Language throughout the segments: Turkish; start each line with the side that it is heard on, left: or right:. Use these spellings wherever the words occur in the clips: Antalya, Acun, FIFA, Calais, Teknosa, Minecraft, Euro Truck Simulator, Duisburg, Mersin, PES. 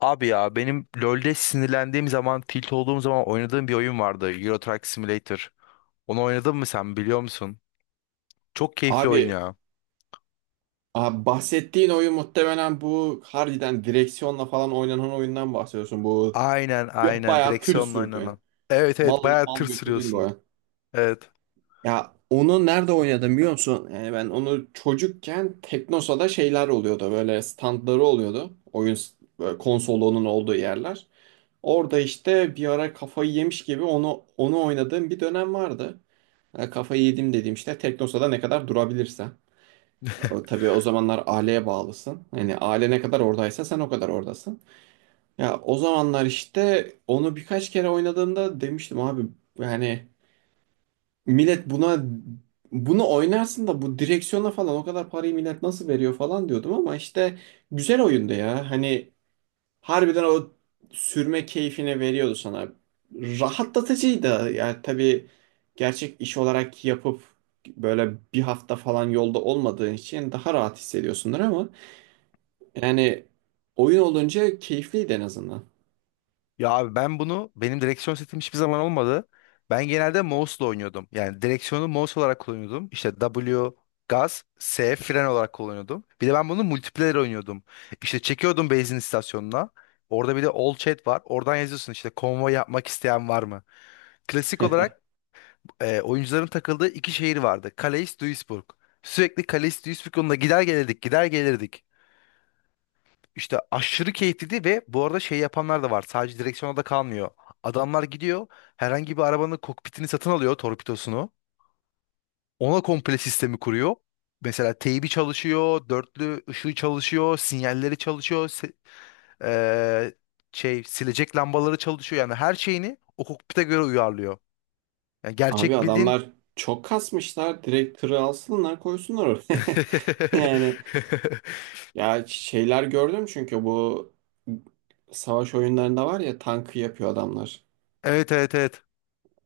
left: Abi ya benim LoL'de sinirlendiğim zaman, tilt olduğum zaman oynadığım bir oyun vardı. Euro Truck Simulator. Onu oynadın mı, sen biliyor musun? Çok keyifli oyun
right: Abi,
left: ya.
right: abi, bahsettiğin oyun muhtemelen bu harbiden direksiyonla falan oynanan oyundan bahsediyorsun.
left: Aynen, aynen,
right: Bayağı tır
left: direksiyonla
right: sürdün,
left: oynanan. Evet, evet,
right: mal alıp
left: bayağı tır
right: mal götürdün bu
left: sürüyorsun.
right: oyun.
left: Evet.
right: Ya onu nerede oynadım biliyor musun? Yani ben onu çocukken Teknosa'da şeyler oluyordu. Böyle standları oluyordu. Böyle konsolunun olduğu yerler. Orada işte bir ara kafayı yemiş gibi onu oynadığım bir dönem vardı. Yani kafayı yedim dediğim işte Teknosa'da ne kadar durabilirsen. O, tabii o zamanlar aileye bağlısın. Hani aile ne kadar oradaysa sen o kadar oradasın. Ya o zamanlar işte onu birkaç kere oynadığımda demiştim abi, yani millet bunu oynarsın da bu direksiyona falan o kadar parayı millet nasıl veriyor falan diyordum ama işte güzel oyundu ya. Hani harbiden o sürme keyfini veriyordu sana. Rahatlatıcıydı. Yani tabii gerçek iş olarak yapıp böyle bir hafta falan yolda olmadığın için daha rahat hissediyorsundur ama yani oyun olunca keyifliydi en azından.
left: Ya abi, ben bunu, benim direksiyon setim hiçbir zaman olmadı. Ben genelde mouse'la oynuyordum. Yani direksiyonu mouse olarak kullanıyordum. İşte W gaz, S fren olarak kullanıyordum. Bir de ben bunu multiplayer oynuyordum. İşte çekiyordum benzin istasyonuna. Orada bir de all chat var. Oradan yazıyorsun, işte konvoy yapmak isteyen var mı? Klasik olarak, oyuncuların takıldığı iki şehir vardı. Calais, Duisburg. Sürekli Calais, Duisburg yolunda gider gelirdik, gider gelirdik. İşte aşırı keyifliydi ve bu arada şey yapanlar da var. Sadece direksiyona da kalmıyor. Adamlar gidiyor, herhangi bir arabanın kokpitini satın alıyor, torpidosunu. Ona komple sistemi kuruyor. Mesela teybi çalışıyor, dörtlü ışığı çalışıyor, sinyalleri çalışıyor, eee, şey silecek lambaları çalışıyor. Yani her şeyini o kokpite göre uyarlıyor. Yani
right: Abi
left: gerçek bildiğin...
right: adamlar çok kasmışlar. Direkt tırı alsınlar koysunlar oraya. Yani ya şeyler gördüm çünkü bu savaş oyunlarında var ya tankı yapıyor adamlar.
left: Evet, evet, evet.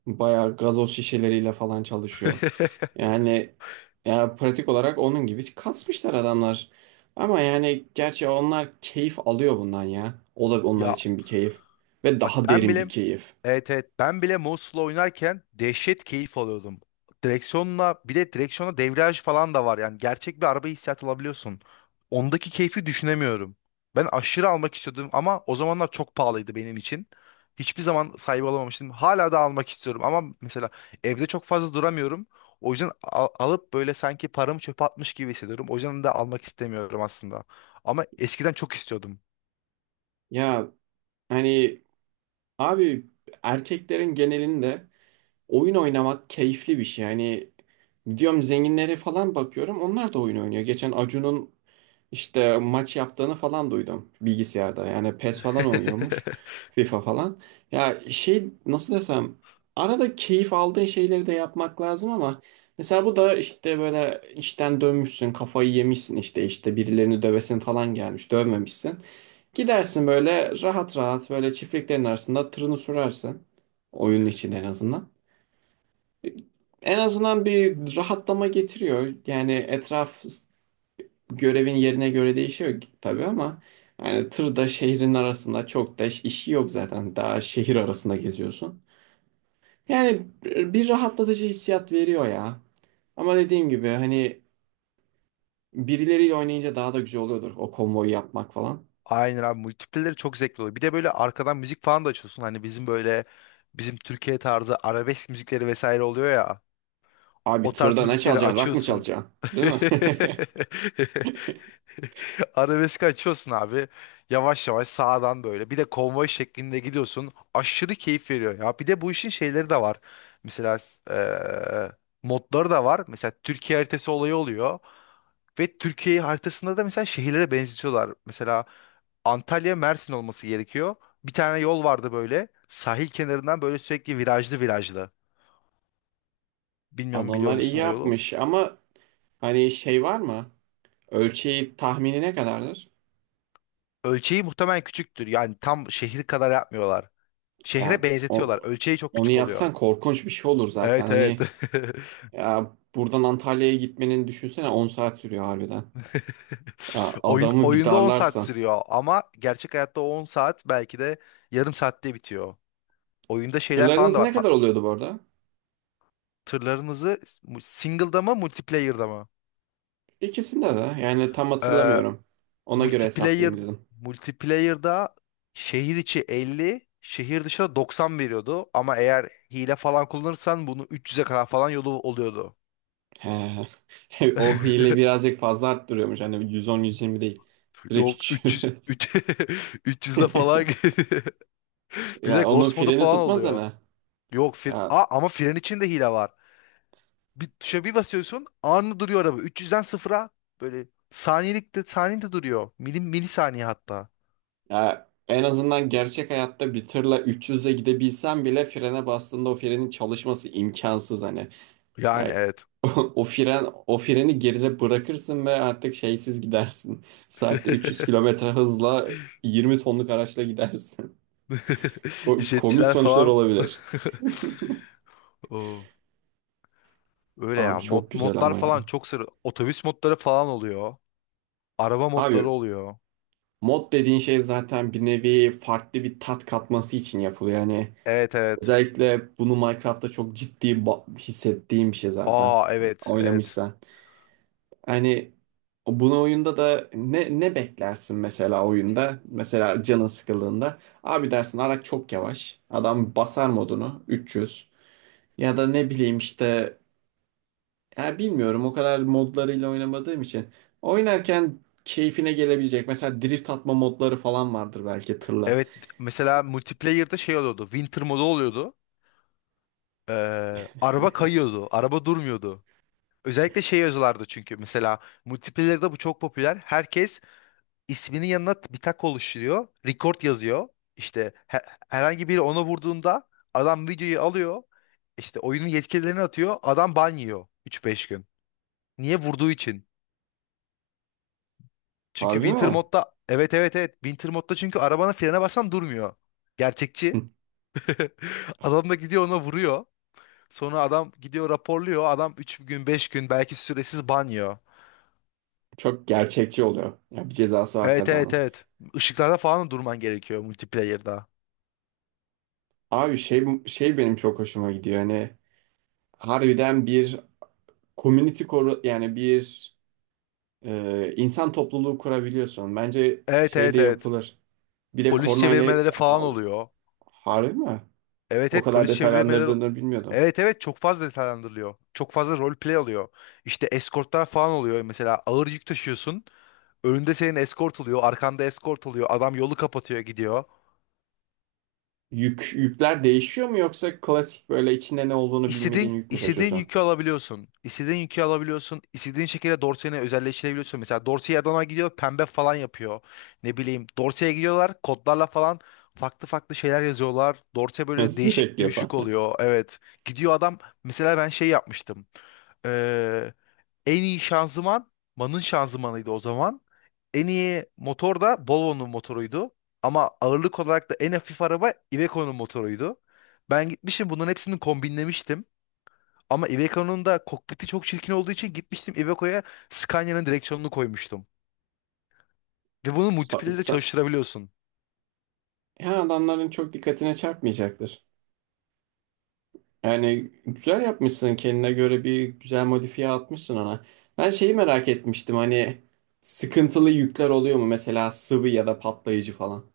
right: Bayağı gazoz şişeleriyle falan çalışıyor. Yani, pratik olarak onun gibi kasmışlar adamlar. Ama yani gerçi onlar keyif alıyor bundan ya. O da onlar
left: Ya,
right: için bir keyif. Ve
left: bak,
right: daha
left: ben
right: derin bir
left: bile,
right: keyif.
left: evet, evet, ben bile Mouse'la oynarken dehşet keyif alıyordum. Direksiyonla, bir de direksiyona debriyaj falan da var. Yani gerçek bir araba hissiyatı alabiliyorsun. Ondaki keyfi düşünemiyorum. Ben aşırı almak istiyordum ama o zamanlar çok pahalıydı benim için. Hiçbir zaman sahibi olamamıştım. Hala da almak istiyorum ama mesela evde çok fazla duramıyorum. O yüzden alıp böyle sanki paramı çöpe atmış gibi hissediyorum. O yüzden de almak istemiyorum aslında. Ama eskiden çok istiyordum.
right: Ya hani abi, erkeklerin genelinde oyun oynamak keyifli bir şey. Hani diyorum zenginlere falan bakıyorum onlar da oyun oynuyor. Geçen Acun'un işte maç yaptığını falan duydum bilgisayarda. Yani PES falan oynuyormuş. FIFA falan. Ya şey nasıl desem, arada keyif aldığın şeyleri de yapmak lazım ama mesela bu da işte böyle işten dönmüşsün kafayı yemişsin işte birilerini dövesin falan gelmiş dövmemişsin. Gidersin böyle rahat rahat böyle çiftliklerin arasında tırını sürersin. Oyunun için en azından. En azından bir rahatlama getiriyor. Yani etraf, görevin yerine göre değişiyor tabii ama yani tır da şehrin arasında çok da işi yok zaten. Daha şehir arasında geziyorsun. Yani bir rahatlatıcı hissiyat veriyor ya. Ama dediğim gibi hani birileriyle oynayınca daha da güzel oluyordur o konvoyu yapmak falan.
left: Aynen abi, multipleleri çok zevkli oluyor. Bir de böyle arkadan müzik falan da açıyorsun. Hani bizim Türkiye tarzı arabesk müzikleri vesaire oluyor ya.
right: Abi
left: O tarz
right: tırda ne
left: müzikleri
right: çalacaksın? Rock mı
left: açıyorsun.
right: çalacaksın? Değil mi?
left: Arabesk açıyorsun abi. Yavaş yavaş sağdan böyle. Bir de konvoy şeklinde gidiyorsun. Aşırı keyif veriyor ya. Bir de bu işin şeyleri de var. Mesela eee modları da var. Mesela Türkiye haritası olayı oluyor. Ve Türkiye haritasında da mesela şehirlere benzetiyorlar. Mesela Antalya Mersin olması gerekiyor. Bir tane yol vardı böyle, sahil kenarından böyle sürekli virajlı virajlı. Bilmiyorum, biliyor
right: Adamlar iyi
left: musun o yolu?
right: yapmış ama hani şey var mı? Ölçeği tahmini ne kadardır?
left: Ölçeği muhtemelen küçüktür. Yani tam şehir kadar yapmıyorlar.
right: Ya
left: Şehre benzetiyorlar.
right: o-
left: Ölçeği çok
right: Onu
left: küçük oluyor.
right: yapsan korkunç bir şey olur zaten.
left: Evet, evet.
right: Hani ya buradan Antalya'ya gitmenin düşünsene 10 saat sürüyor harbiden. Ya
left: Oyun
right: adamı bir
left: oyunda 10 saat
right: darlarsan.
left: sürüyor ama gerçek hayatta o 10 saat belki de yarım saatte bitiyor. Oyunda şeyler
right: Tırların
left: falan da
right: hızı
left: var.
right: ne kadar oluyordu bu arada?
left: Tırlarınızı single'da mı, multiplayer'da mı?
right: İkisinde de yani tam
left: Ee,
right: hatırlamıyorum. Ona göre
left: multiplayer
right: hesaplayayım dedim.
left: multiplayer'da şehir içi 50, şehir dışına 90 veriyordu ama eğer hile falan kullanırsan bunu 300'e kadar falan yolu oluyordu.
right: He. O hile birazcık fazla arttırıyormuş. Hani 110-120 değil. Direkt
left: Yok,
right: 300.
left: 300 300'de falan, bir de
right: Ya onun
left: Ghost modu
right: freni
left: falan
right: tutmaz
left: oluyor.
right: hani.
left: Yok fir
right: Ya
left: A, ama fren içinde hile var. Bir tuşa bir basıyorsun, anında duruyor araba. 300'den sıfıra böyle saniyelikte, saniyede duruyor. Milim, milisaniye hatta.
right: Ya, en azından gerçek hayatta bir tırla 300'le gidebilsem bile frene bastığında o frenin çalışması imkansız hani.
left: Yani
right: Yani
left: evet.
right: o freni geride bırakırsın ve artık şeysiz gidersin. Saatte 300 kilometre hızla 20 tonluk araçla gidersin. Komik
left: İşletçiler
right: sonuçlar
left: falan.
right: olabilir.
left: Oo, öyle
right: Abi
left: ya. Mod,
right: çok güzel
left: modlar
right: ama ya.
left: falan çok sarı. Otobüs modları falan oluyor. Araba modları
right: Abi
left: oluyor.
right: mod dediğin şey zaten bir nevi farklı bir tat katması için yapılıyor. Yani
left: Evet, evet.
right: özellikle bunu Minecraft'ta çok ciddi hissettiğim bir şey zaten.
left: Aa, evet, evet.
right: Oynamışsan. Hani bunu oyunda da ne beklersin mesela oyunda? Mesela canın sıkıldığında. Abi dersin Arak çok yavaş. Adam basar modunu 300. Ya da ne bileyim işte, ya bilmiyorum o kadar modlarıyla oynamadığım için. Oynarken keyfine gelebilecek. Mesela drift atma modları falan vardır belki tırla.
left: Evet, mesela multiplayer'da şey oluyordu. Winter modu oluyordu. Araba kayıyordu. Araba durmuyordu. Özellikle şey yazıyorlardı çünkü mesela multiplayer'da bu çok popüler. Herkes isminin yanına bir tak oluşturuyor. Record yazıyor. İşte herhangi biri ona vurduğunda adam videoyu alıyor. İşte oyunun yetkililerine atıyor. Adam ban yiyor 3-5 gün. Niye? Vurduğu için. Çünkü
right: Harbi
left: Winter
right: mi?
left: modda, evet, evet, evet, Winter modda, çünkü arabanın frene basan durmuyor. Gerçekçi. Adam da gidiyor ona vuruyor. Sonra adam gidiyor raporluyor. Adam 3 gün 5 gün belki süresiz banyo.
right: Çok gerçekçi oluyor. Ya bir cezası var
left: Evet, evet,
right: kazanın.
left: evet. Işıklarda falan da durman gerekiyor multiplayer'da.
right: Abi şey benim çok hoşuma gidiyor. Hani harbiden bir community koru yani bir insan topluluğu kurabiliyorsun. Bence
left: Evet,
right: şey de
left: evet, evet.
right: yapılır. Bir de
left: Polis
right: kornayla
left: çevirmeleri falan
right: al,
left: oluyor.
right: harbi mi?
left: Evet,
right: O
left: evet,
right: kadar
left: polis çevirmeleri...
right: detaylandırdığını bilmiyordum.
left: Evet, evet, çok fazla detaylandırılıyor. Çok fazla roleplay oluyor. İşte eskortlar falan oluyor. Mesela ağır yük taşıyorsun. Önünde senin eskort oluyor. Arkanda eskort oluyor. Adam yolu kapatıyor gidiyor.
right: Yükler değişiyor mu yoksa klasik böyle içinde ne olduğunu bilmediğin
left: İstediğin,
right: yük mü
left: istediğin
right: taşıyorsun?
left: yükü alabiliyorsun. İstediğin yükü alabiliyorsun. İstediğin şekilde Dorsey'ini özelleştirebiliyorsun. Mesela Dorsey Adana gidiyor, pembe falan yapıyor. Ne bileyim, Dorsey'e gidiyorlar kodlarla falan, farklı farklı şeyler yazıyorlar. Dorsey böyle değişik
right: Sürekli
left: düşük
right: falan.
left: oluyor. Evet. Gidiyor adam, mesela ben şey yapmıştım. Ee, en iyi şanzıman Man'ın şanzımanıydı o zaman. En iyi motor da Volvo'nun motoruydu. Ama ağırlık olarak da en hafif araba Iveco'nun motoruydu. Ben gitmişim, bunların hepsini kombinlemiştim. Ama Iveco'nun da kokpiti çok çirkin olduğu için gitmiştim Iveco'ya Scania'nın direksiyonunu koymuştum. Ve bunu
right: Sa-
left: multiple de
right: sa-
left: çalıştırabiliyorsun.
right: Yani adamların çok dikkatine çarpmayacaktır. Yani güzel yapmışsın kendine göre bir güzel modifiye atmışsın ona. Ben şeyi merak etmiştim hani sıkıntılı yükler oluyor mu mesela sıvı ya da patlayıcı falan.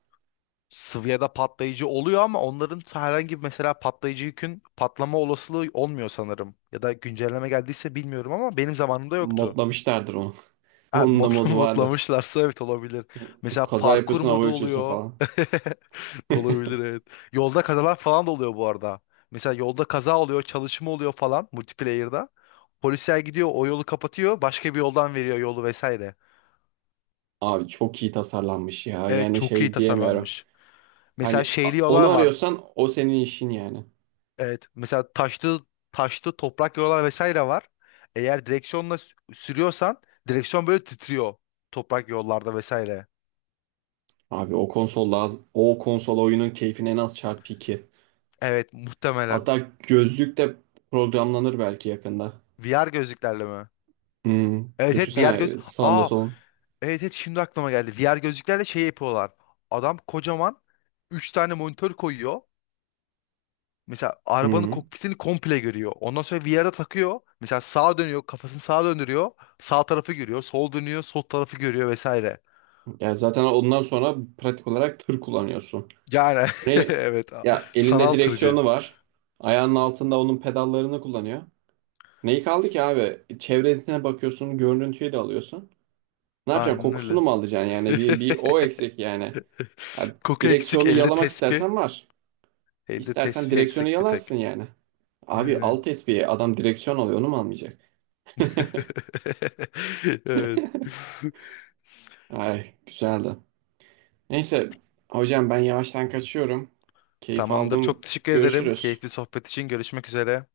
left: Svia'da patlayıcı oluyor ama onların herhangi bir, mesela patlayıcı yükün patlama olasılığı olmuyor sanırım. Ya da güncelleme geldiyse bilmiyorum ama benim zamanımda yoktu.
right: Modlamışlardır onu.
left: Ha,
right: Onun da
left: modla-
right: modu vardır.
left: modlamışlarsa evet olabilir. Mesela
right: Kaza
left: parkur
right: yapıyorsun hava
left: modu
right: uçuyorsun
left: oluyor.
right: falan.
left: Olabilir, evet. Yolda kazalar falan da oluyor bu arada. Mesela yolda kaza oluyor, çalışma oluyor falan multiplayer'da. Polisler gidiyor, o yolu kapatıyor, başka bir yoldan veriyor yolu vesaire.
right: Abi çok iyi tasarlanmış ya
left: Evet,
right: yani
left: çok iyi
right: şey diyemiyorum.
left: tasarlanmış. Mesela şeyli
right: Onu
left: yollar var.
right: arıyorsan o senin işin yani.
left: Evet. Mesela taşlı taşlı toprak yollar vesaire var. Eğer direksiyonla sürüyorsan, direksiyon böyle titriyor toprak yollarda vesaire.
right: Abi, o konsol oyunun keyfine en az çarpı 2.
left: Evet, muhtemelen.
right: Hatta gözlük de programlanır belki yakında.
left: VR gözlüklerle mi?
right: Hmm.
left: Evet, evet, VR göz.
right: Düşünsene sağında
left: Aa,
right: solun.
left: evet, evet, şimdi aklıma geldi. VR gözlüklerle şey yapıyorlar. Adam kocaman 3 tane monitör koyuyor. Mesela arabanın
right: Hmm.
left: kokpitini komple görüyor. Ondan sonra VR'a takıyor. Mesela sağa dönüyor, kafasını sağa döndürüyor. Sağ tarafı görüyor, sol dönüyor, sol tarafı görüyor vesaire.
right: Ya zaten ondan sonra pratik olarak tır kullanıyorsun.
left: Yani
right: Ne,
left: evet,
right: ya elinde
left: sanal tırcı.
right: direksiyonu var. Ayağının altında onun pedallarını kullanıyor. Neyi kaldı
left: S-
right: ki abi? Çevresine bakıyorsun, görüntüyü de alıyorsun. Ne yapacaksın?
left: Aynen
right: Kokusunu
left: öyle.
right: mu alacaksın yani? Bir o eksik yani. Ya
left: Koku eksik,
right: direksiyonu
left: elde
right: yalamak
left: tespih.
right: istersen var.
left: Elde
right: İstersen
left: tespih
right: direksiyonu
left: eksik bir
right: yalarsın
left: tek.
right: yani. Abi
left: Yani.
right: alt espiye adam direksiyon alıyor onu mu almayacak?
left: Evet.
right: Ay güzeldi. Neyse hocam ben yavaştan kaçıyorum. Keyif
left: Tamamdır. Çok
right: aldım.
left: teşekkür ederim.
right: Görüşürüz.
left: Keyifli sohbet için görüşmek üzere.